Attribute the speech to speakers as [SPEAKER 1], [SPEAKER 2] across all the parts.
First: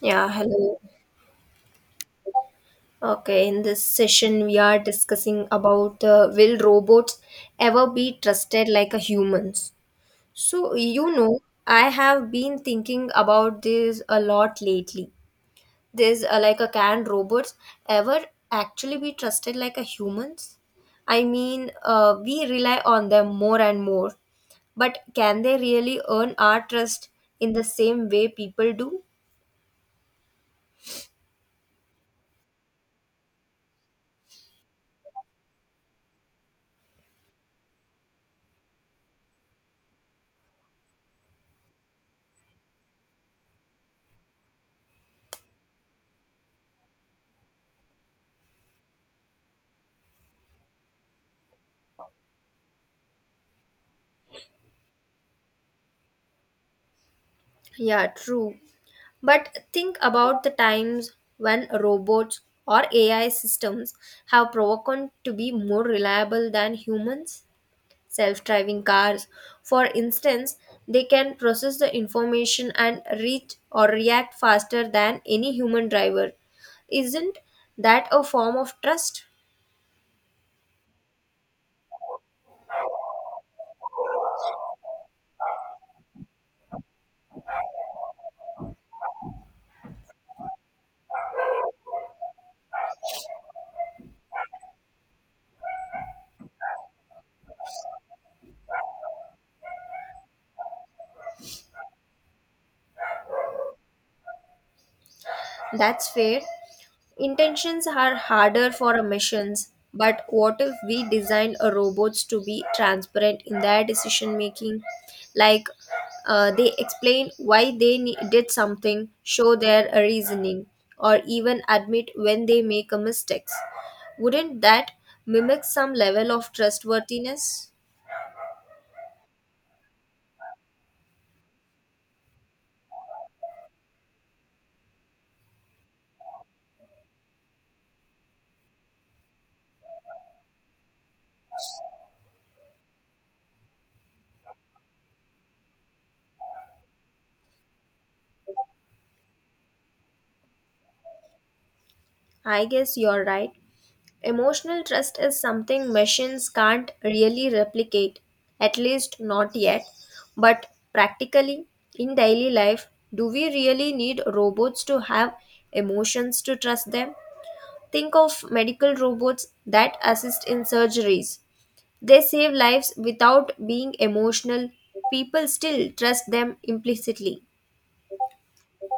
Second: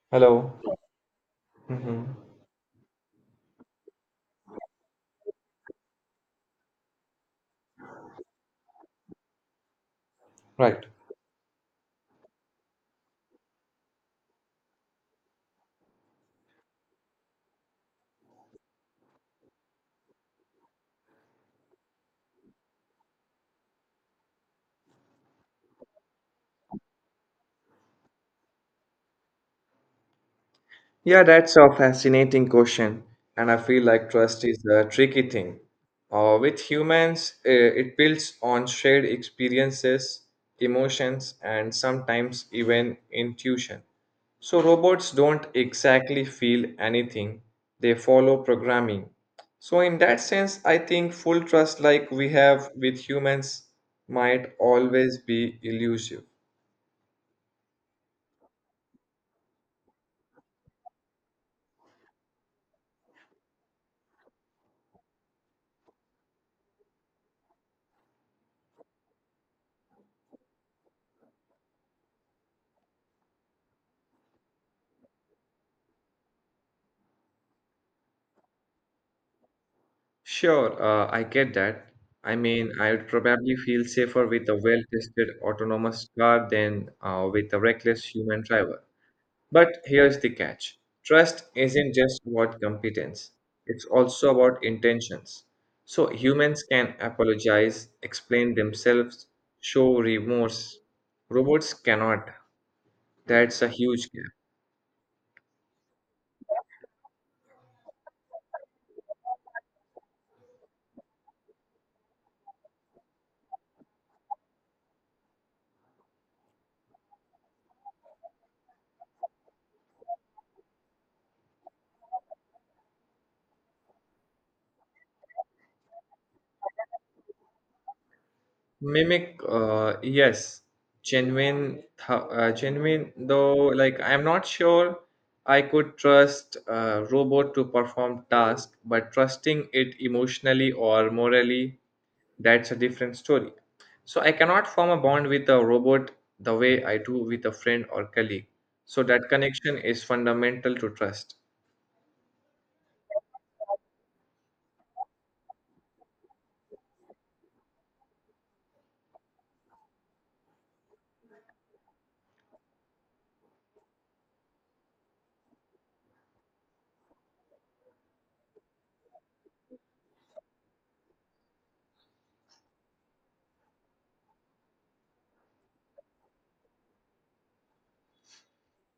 [SPEAKER 1] Yeah,
[SPEAKER 2] Hello.
[SPEAKER 1] hello.
[SPEAKER 2] Hmm.
[SPEAKER 1] Okay, in this session, we are discussing about will robots ever be trusted like a humans? So,
[SPEAKER 2] Right.
[SPEAKER 1] you know, I have been thinking about this a lot lately. This like a can robots ever actually be trusted like a humans? I mean, we rely on them more and more, but can they really earn our trust in the same way people do?
[SPEAKER 2] Yeah, that's a fascinating question, and I feel like trust is a tricky thing. With humans, it builds on shared experiences, emotions, and sometimes even intuition. So robots don't exactly feel anything, they follow programming. So, in that sense, I think full trust like we have with humans might always be elusive.
[SPEAKER 1] Yeah, true. But think about the times when robots or AI systems have proven to be more reliable than humans. Self driving cars, for instance, they can process the information and reach or react faster than any human driver. Isn't that a form of trust?
[SPEAKER 2] Sure, I get that. I mean, I would probably feel safer with a well-tested autonomous car than with a reckless human driver. But here's the catch. Trust isn't just about competence. It's also about intentions. So humans can apologize, explain themselves, show remorse. Robots cannot. That's a huge gap.
[SPEAKER 1] That's fair. Intentions are harder for missions, but what if we design a robots to be transparent in their decision making? Like they explain why they did something, show their reasoning, or even admit when they make a mistakes. Wouldn't that mimic some level of trustworthiness?
[SPEAKER 2] Mimic, yes, genuine. Though, like I'm not sure I could trust a robot to perform task, but trusting it emotionally or morally, that's a different story. So I cannot form a bond with a robot the way I do with a friend or colleague. So that connection is fundamental to trust.
[SPEAKER 1] I guess you're right. Emotional trust is something machines can't really replicate, at least not yet. But practically, in daily life, do we really need robots to have emotions to trust them? Think of medical robots that assist in surgeries. They save lives without being emotional. People still trust them implicitly.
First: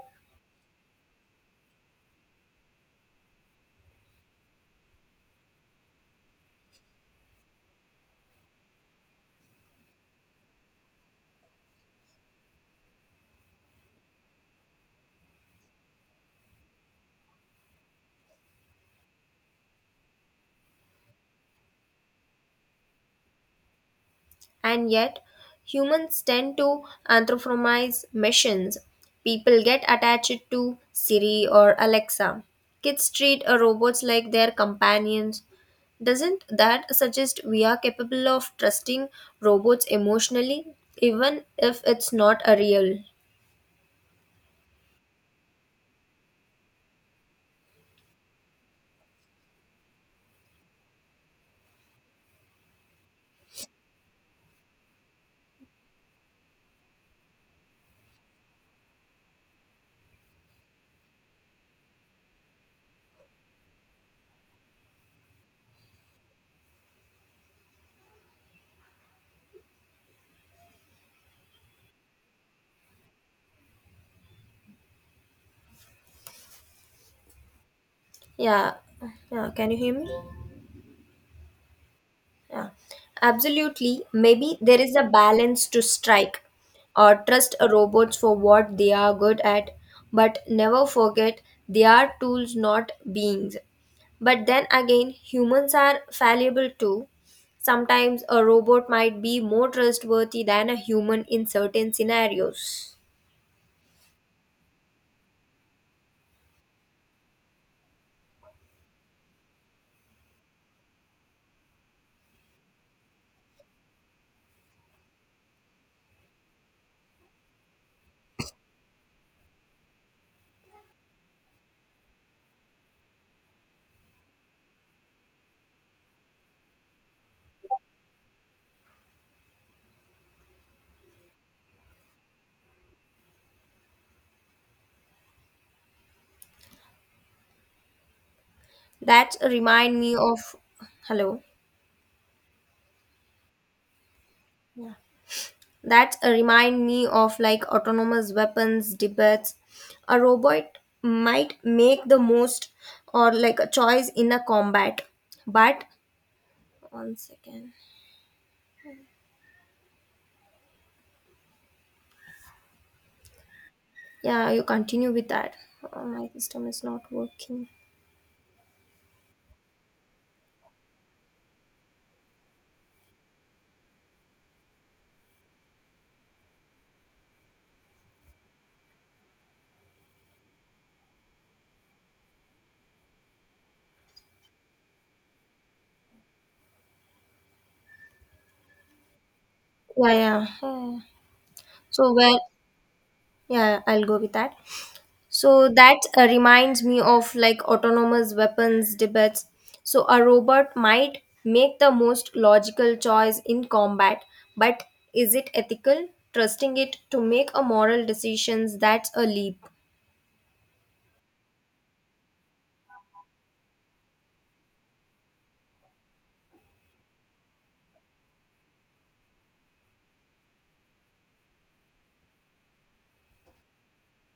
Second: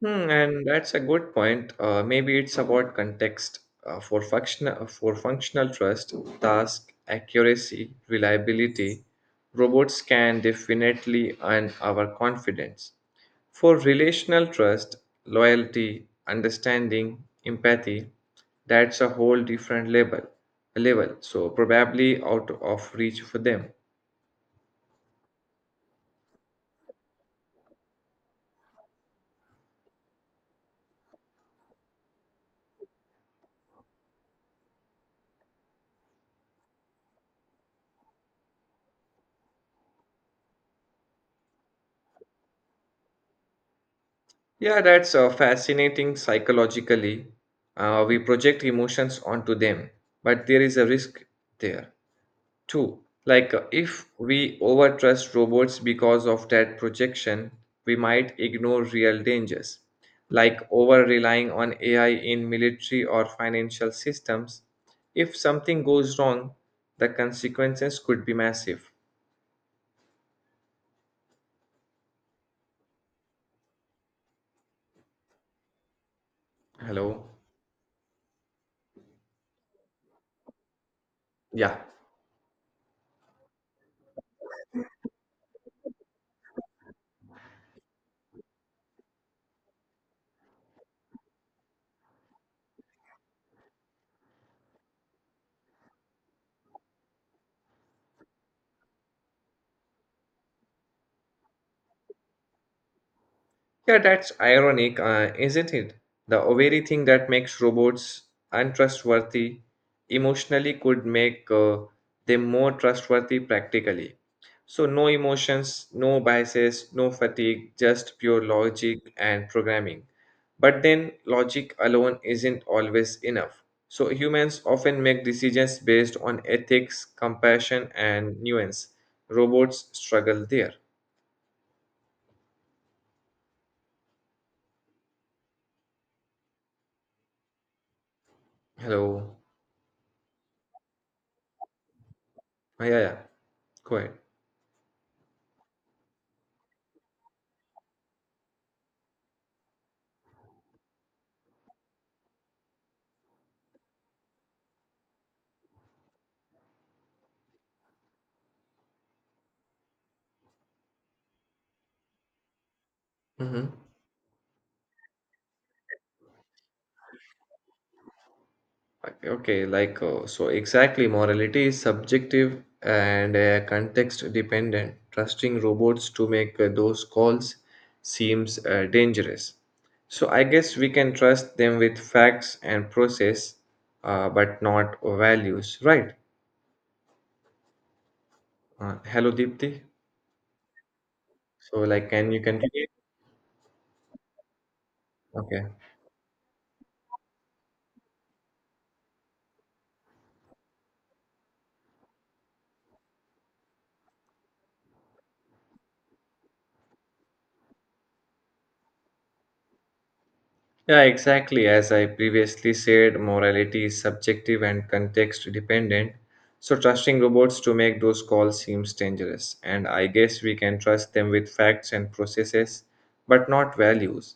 [SPEAKER 2] Hmm, and that's a good point. Maybe it's about context. For functional trust, task accuracy, reliability, robots can definitely earn our confidence. For relational trust, loyalty, understanding, empathy, that's a whole different level. So probably out of reach for them.
[SPEAKER 1] And yet, humans tend to anthropomorphize machines. People get attached to Siri or Alexa. Kids treat robots like their companions. Doesn't that suggest we are capable of trusting robots emotionally, even if it's not a real?
[SPEAKER 2] Yeah, that's fascinating psychologically. We project emotions onto them, but there is a risk there too. Like if we overtrust robots because of that projection, we might ignore real dangers, like over relying on AI in military or financial systems. If something goes wrong, the consequences could be massive. Hello?
[SPEAKER 1] Yeah, yeah. Can you hear me?
[SPEAKER 2] Yeah.
[SPEAKER 1] Yeah, absolutely. Maybe there is a balance to strike or trust a robots for what they are good at, but never forget they are tools, not beings. But then again, humans are fallible too. Sometimes a robot might be more trustworthy than a human in certain scenarios.
[SPEAKER 2] Yeah, that's ironic, isn't it? The very thing that makes robots untrustworthy emotionally could make them more trustworthy practically. So, no emotions, no biases, no fatigue, just pure logic and programming. But then, logic alone isn't always enough. So, humans often make decisions based on ethics, compassion, and nuance. Robots struggle there.
[SPEAKER 1] That
[SPEAKER 2] Hello.
[SPEAKER 1] remind me of hello.
[SPEAKER 2] Ah, yeah, yeah. Go ahead.
[SPEAKER 1] That remind me of like autonomous weapons debates. A robot might make the most or like a choice in a combat, but one second.
[SPEAKER 2] Mhm.
[SPEAKER 1] Yeah, you continue with that. Oh, my system is not working.
[SPEAKER 2] Okay, okay, like so exactly, morality is subjective and context dependent. Trusting robots to make those calls seems dangerous. So I guess we can trust them with facts and process, but not values, right? Hello, Deepthi.
[SPEAKER 1] Yeah, yeah. yeah.
[SPEAKER 2] So like,
[SPEAKER 1] So
[SPEAKER 2] can
[SPEAKER 1] where?
[SPEAKER 2] you continue?
[SPEAKER 1] Yeah, I'll go with that.
[SPEAKER 2] Okay.
[SPEAKER 1] So that reminds me of like autonomous weapons debates. So a robot might make the most logical choice in combat, but is it ethical? Trusting it to make a moral decisions that's a leap.
[SPEAKER 2] Yeah, exactly. As I previously said, morality is subjective and context dependent. So, trusting robots to make those calls seems dangerous. And I guess we can trust them with facts and processes, but not values.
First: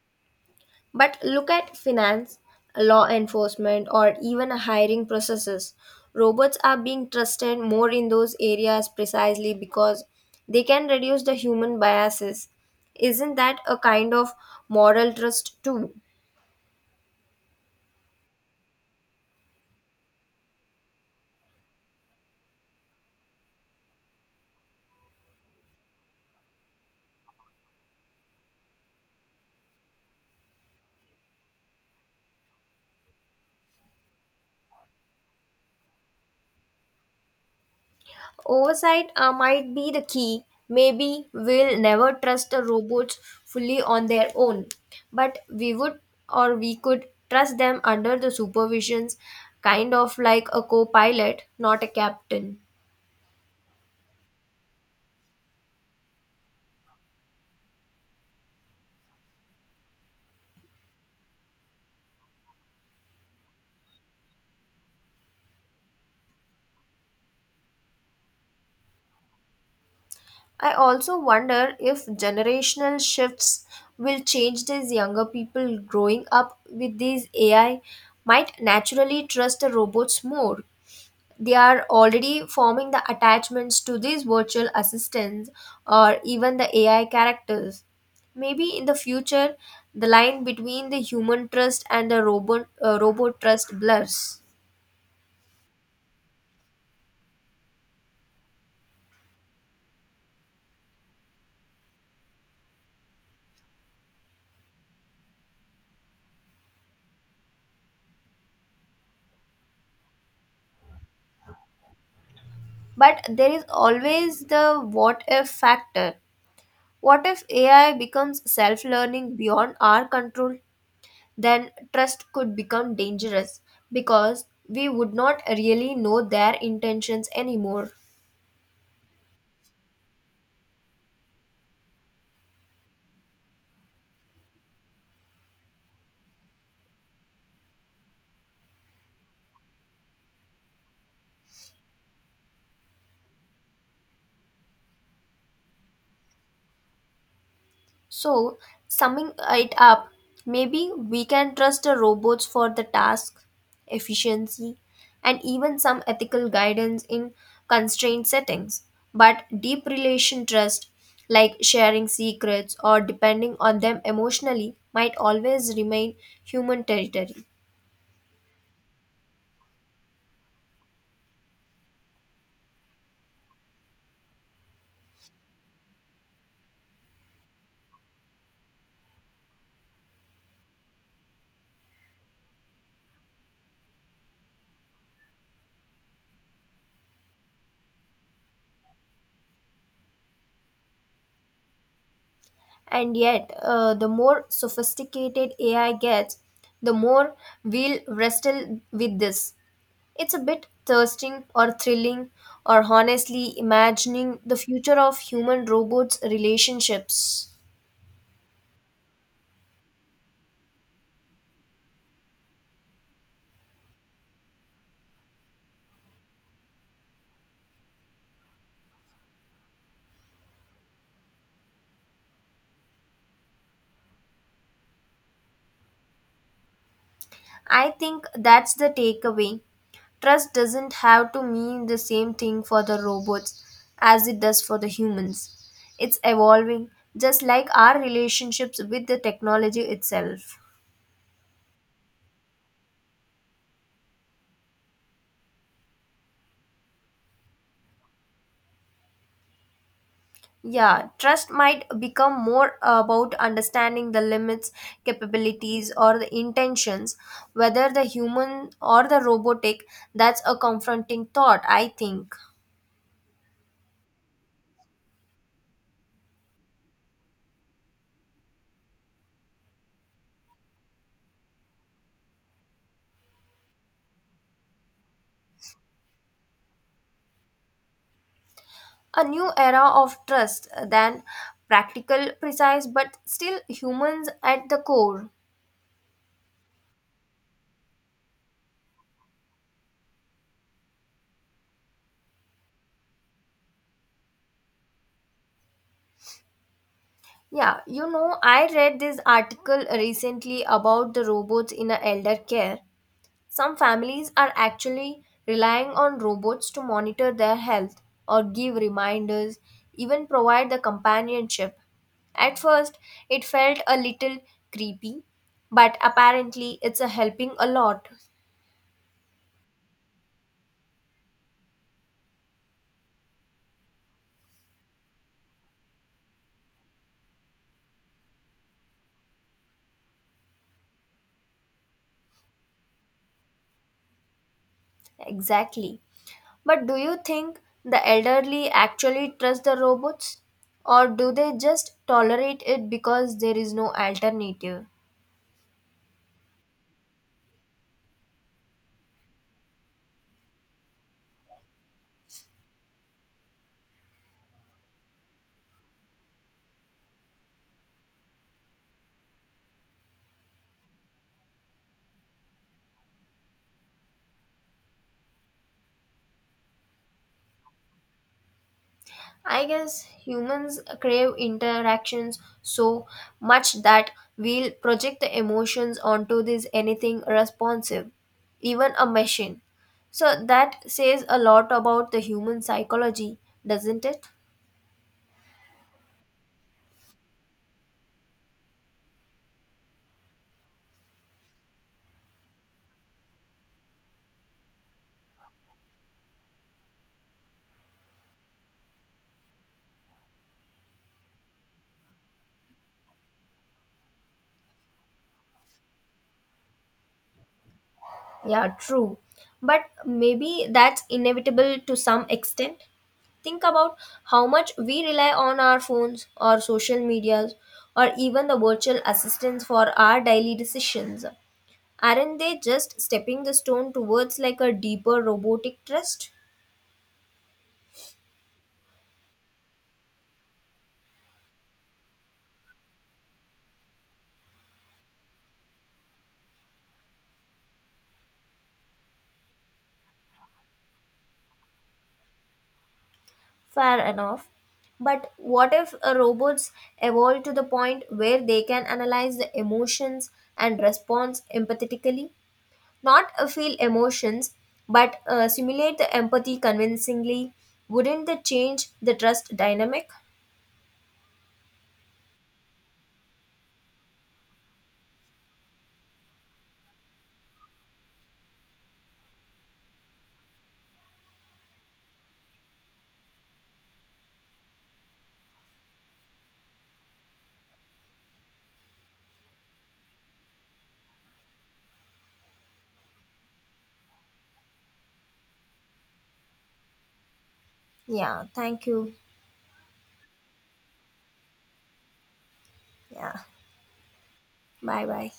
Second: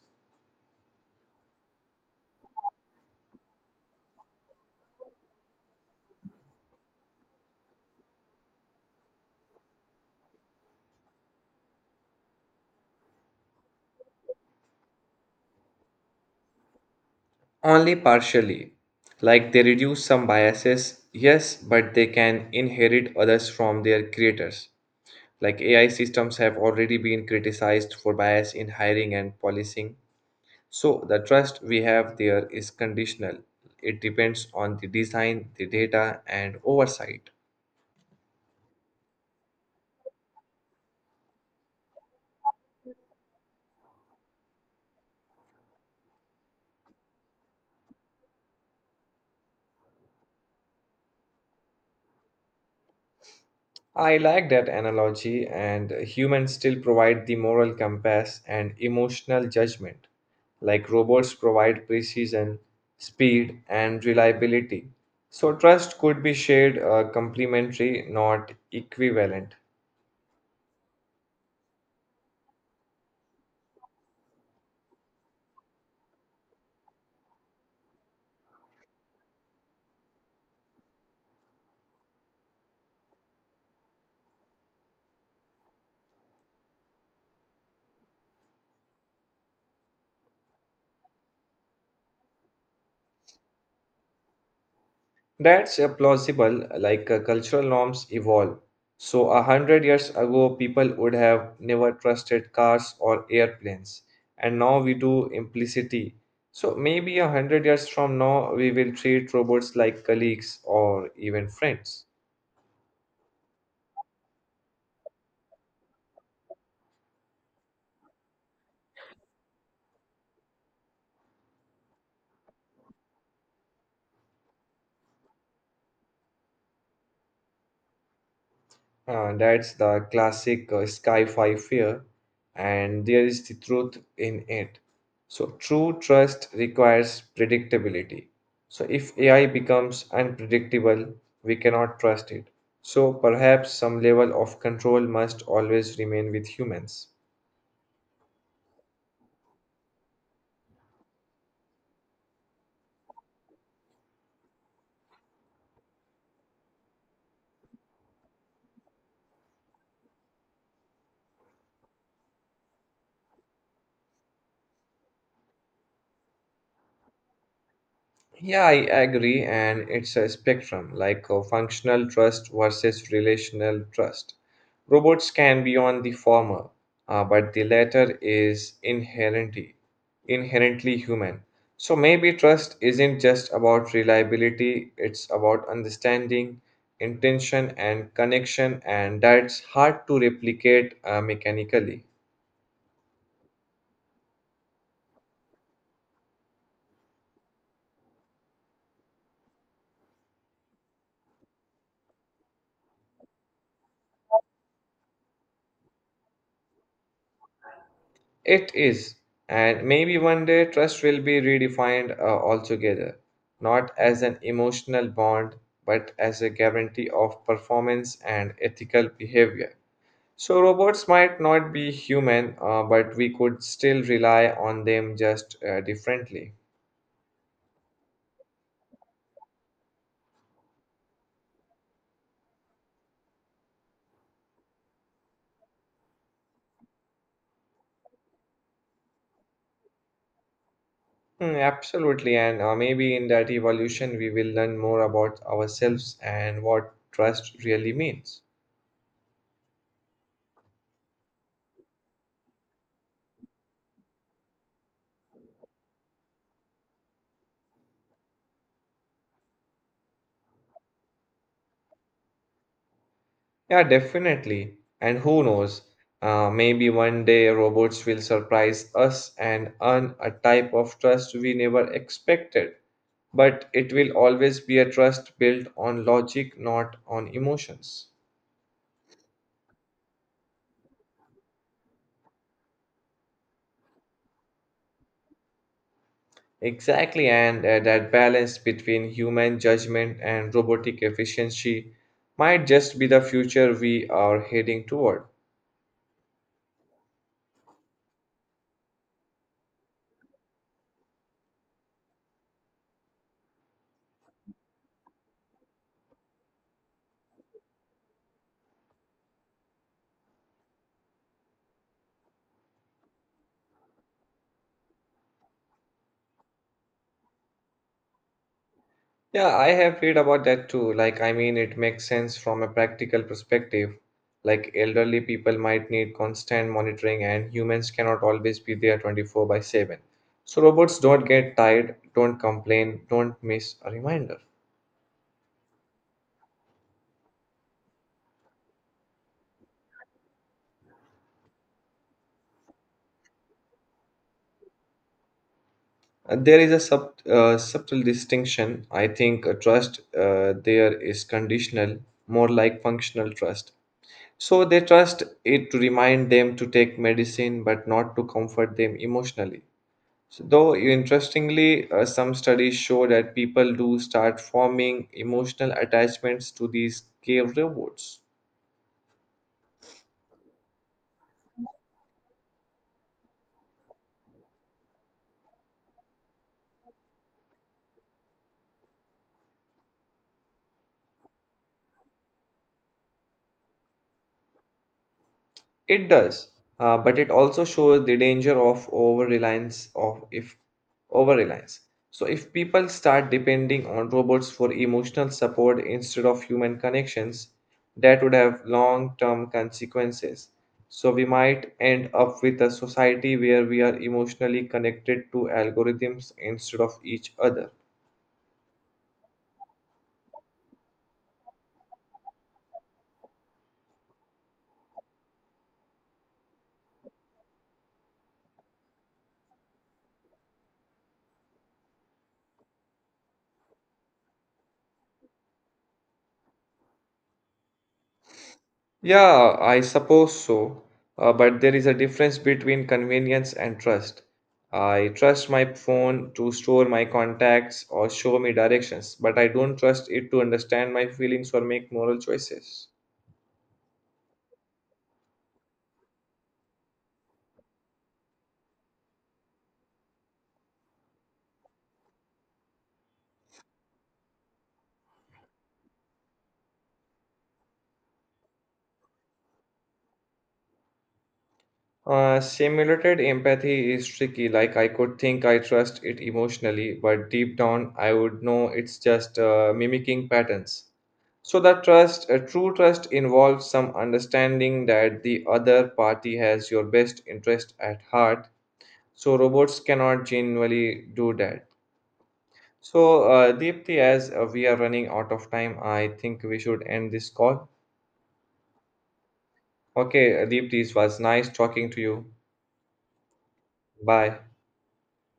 [SPEAKER 1] But look at finance, law enforcement, or even hiring processes. Robots are being trusted more in those areas precisely because they can reduce the human biases. Isn't that a kind of moral trust too?
[SPEAKER 2] Only partially. Like they reduce some biases, yes, but they can inherit others from their creators. Like AI systems have already been criticized for bias in hiring and policing. So the trust we have there is conditional. It depends on the design, the data, and oversight.
[SPEAKER 1] Oversight might be the key. Maybe we'll never trust the robots fully on their own, but we would or we could trust them under the supervisions, kind of like a co pilot, not a captain.
[SPEAKER 2] I like that analogy, and humans still provide the moral compass and emotional judgment, like robots provide precision, speed, and reliability. So, trust could be shared complementary, not equivalent.
[SPEAKER 1] I also wonder if generational shifts will change these younger people growing up with these AI might naturally trust the robots more they are already forming the attachments to these virtual assistants or even the AI characters. Maybe in the future, the line between the human trust and the robot trust blurs.
[SPEAKER 2] That's plausible, like cultural norms evolve. So, 100 years ago, people would have never trusted cars or airplanes, and now we do implicitly. So, maybe 100 years from now, we will treat robots like colleagues or even friends.
[SPEAKER 1] But there is always the what if factor. What if AI becomes self learning beyond our control? Then trust could become dangerous because we would not really know their intentions anymore.
[SPEAKER 2] That's the classic sci-fi fear, and there is the truth in it. So true trust requires predictability. So if AI becomes unpredictable, we cannot trust it. So perhaps some level of control must always remain with humans.
[SPEAKER 1] So, summing it up, maybe we can trust the robots for the task, efficiency, and even some ethical guidance in constrained settings. But deep relation trust, like sharing secrets or depending on them emotionally, might always remain human territory.
[SPEAKER 2] Yeah, I agree, and it's a spectrum like functional trust versus relational trust. Robots can be on the former, but the latter is inherently human. So maybe trust isn't just about reliability; it's about understanding, intention, and connection, and that's hard to replicate mechanically.
[SPEAKER 1] And yet, the more sophisticated AI gets, the more we'll wrestle with this. It's a bit thirsting or thrilling or honestly imagining the future of human robots relationships.
[SPEAKER 2] It is, and maybe one day trust will be redefined altogether, not as an emotional bond, but as a guarantee of performance and ethical behavior. So, robots might not be human, but we could still rely on them just differently.
[SPEAKER 1] I think that's the takeaway. Trust doesn't have to mean the same thing for the robots as it does for the humans. It's evolving just like our relationships with the technology itself.
[SPEAKER 2] Hmm, absolutely, and maybe in that evolution, we will learn more about ourselves and what trust really means.
[SPEAKER 1] Yeah, trust might become more about understanding the limits, capabilities, or the intentions, whether the human or the robotic. That's a confronting thought, I think.
[SPEAKER 2] Yeah, definitely. And who knows? Maybe one day robots will surprise us and earn a type of trust we never expected. But it will always be a trust built on logic, not on emotions.
[SPEAKER 1] A new era of trust, than practical, precise, but still humans at the core.
[SPEAKER 2] Exactly, and that balance between human judgment and robotic efficiency might just be the future we are heading toward.
[SPEAKER 1] Yeah, you know, I read this article recently about the robots in a elder care. Some families are actually relying on robots to monitor their health or give reminders, even provide the companionship. At first, it felt a little creepy, but apparently, it's a helping a lot.
[SPEAKER 2] Yeah, I have read about that too. Like, I mean, it makes sense from a practical perspective. Like, elderly people might need constant monitoring, and humans cannot always be there 24 by 7. So, robots don't get tired, don't complain, don't miss a reminder.
[SPEAKER 1] Exactly. But do you think the elderly actually trust the robots? Or do they just tolerate it because there is no alternative?
[SPEAKER 2] There is a subtle distinction. I think trust there is conditional, more like functional trust. So, they trust it to remind them to take medicine, but not to comfort them emotionally. So, though interestingly, some studies show that people do start forming emotional attachments to these cave robots.
[SPEAKER 1] I guess humans crave interactions so much that we'll project the emotions onto this anything responsive, even a machine. So that says a lot about the human psychology, doesn't it?
[SPEAKER 2] It does, but it also shows the danger of over reliance. So if people start depending on robots for emotional support instead of human connections, that would have long-term consequences. So we might end up with a society where we are emotionally connected to algorithms instead of each other.
[SPEAKER 1] Yeah, true. But maybe that's inevitable to some extent. Think about how much we rely on our phones or social medias or even the virtual assistants for our daily decisions. Aren't they just stepping the stone towards like a deeper robotic trust?
[SPEAKER 2] Yeah, I suppose so. But there is a difference between convenience and trust. I trust my phone to store my contacts or show me directions, but I don't trust it to understand my feelings or make moral choices.
[SPEAKER 1] Fair enough. But what if robots evolve to the point where they can analyze the emotions and response empathetically? Not feel emotions, but simulate the empathy convincingly. Wouldn't that change the trust dynamic?
[SPEAKER 2] Simulated empathy is tricky. Like, I could think I trust it emotionally, but deep down, I would know it's just mimicking patterns. So that trust, a true trust involves some understanding that the other party has your best interest at heart. So robots cannot genuinely do that. So Deepthi, as we are running out of time, I think we should end this call.
[SPEAKER 1] Yeah, thank you.
[SPEAKER 2] Okay, Deepthi, it was nice talking to you.
[SPEAKER 1] Yeah,
[SPEAKER 2] Bye.
[SPEAKER 1] bye bye.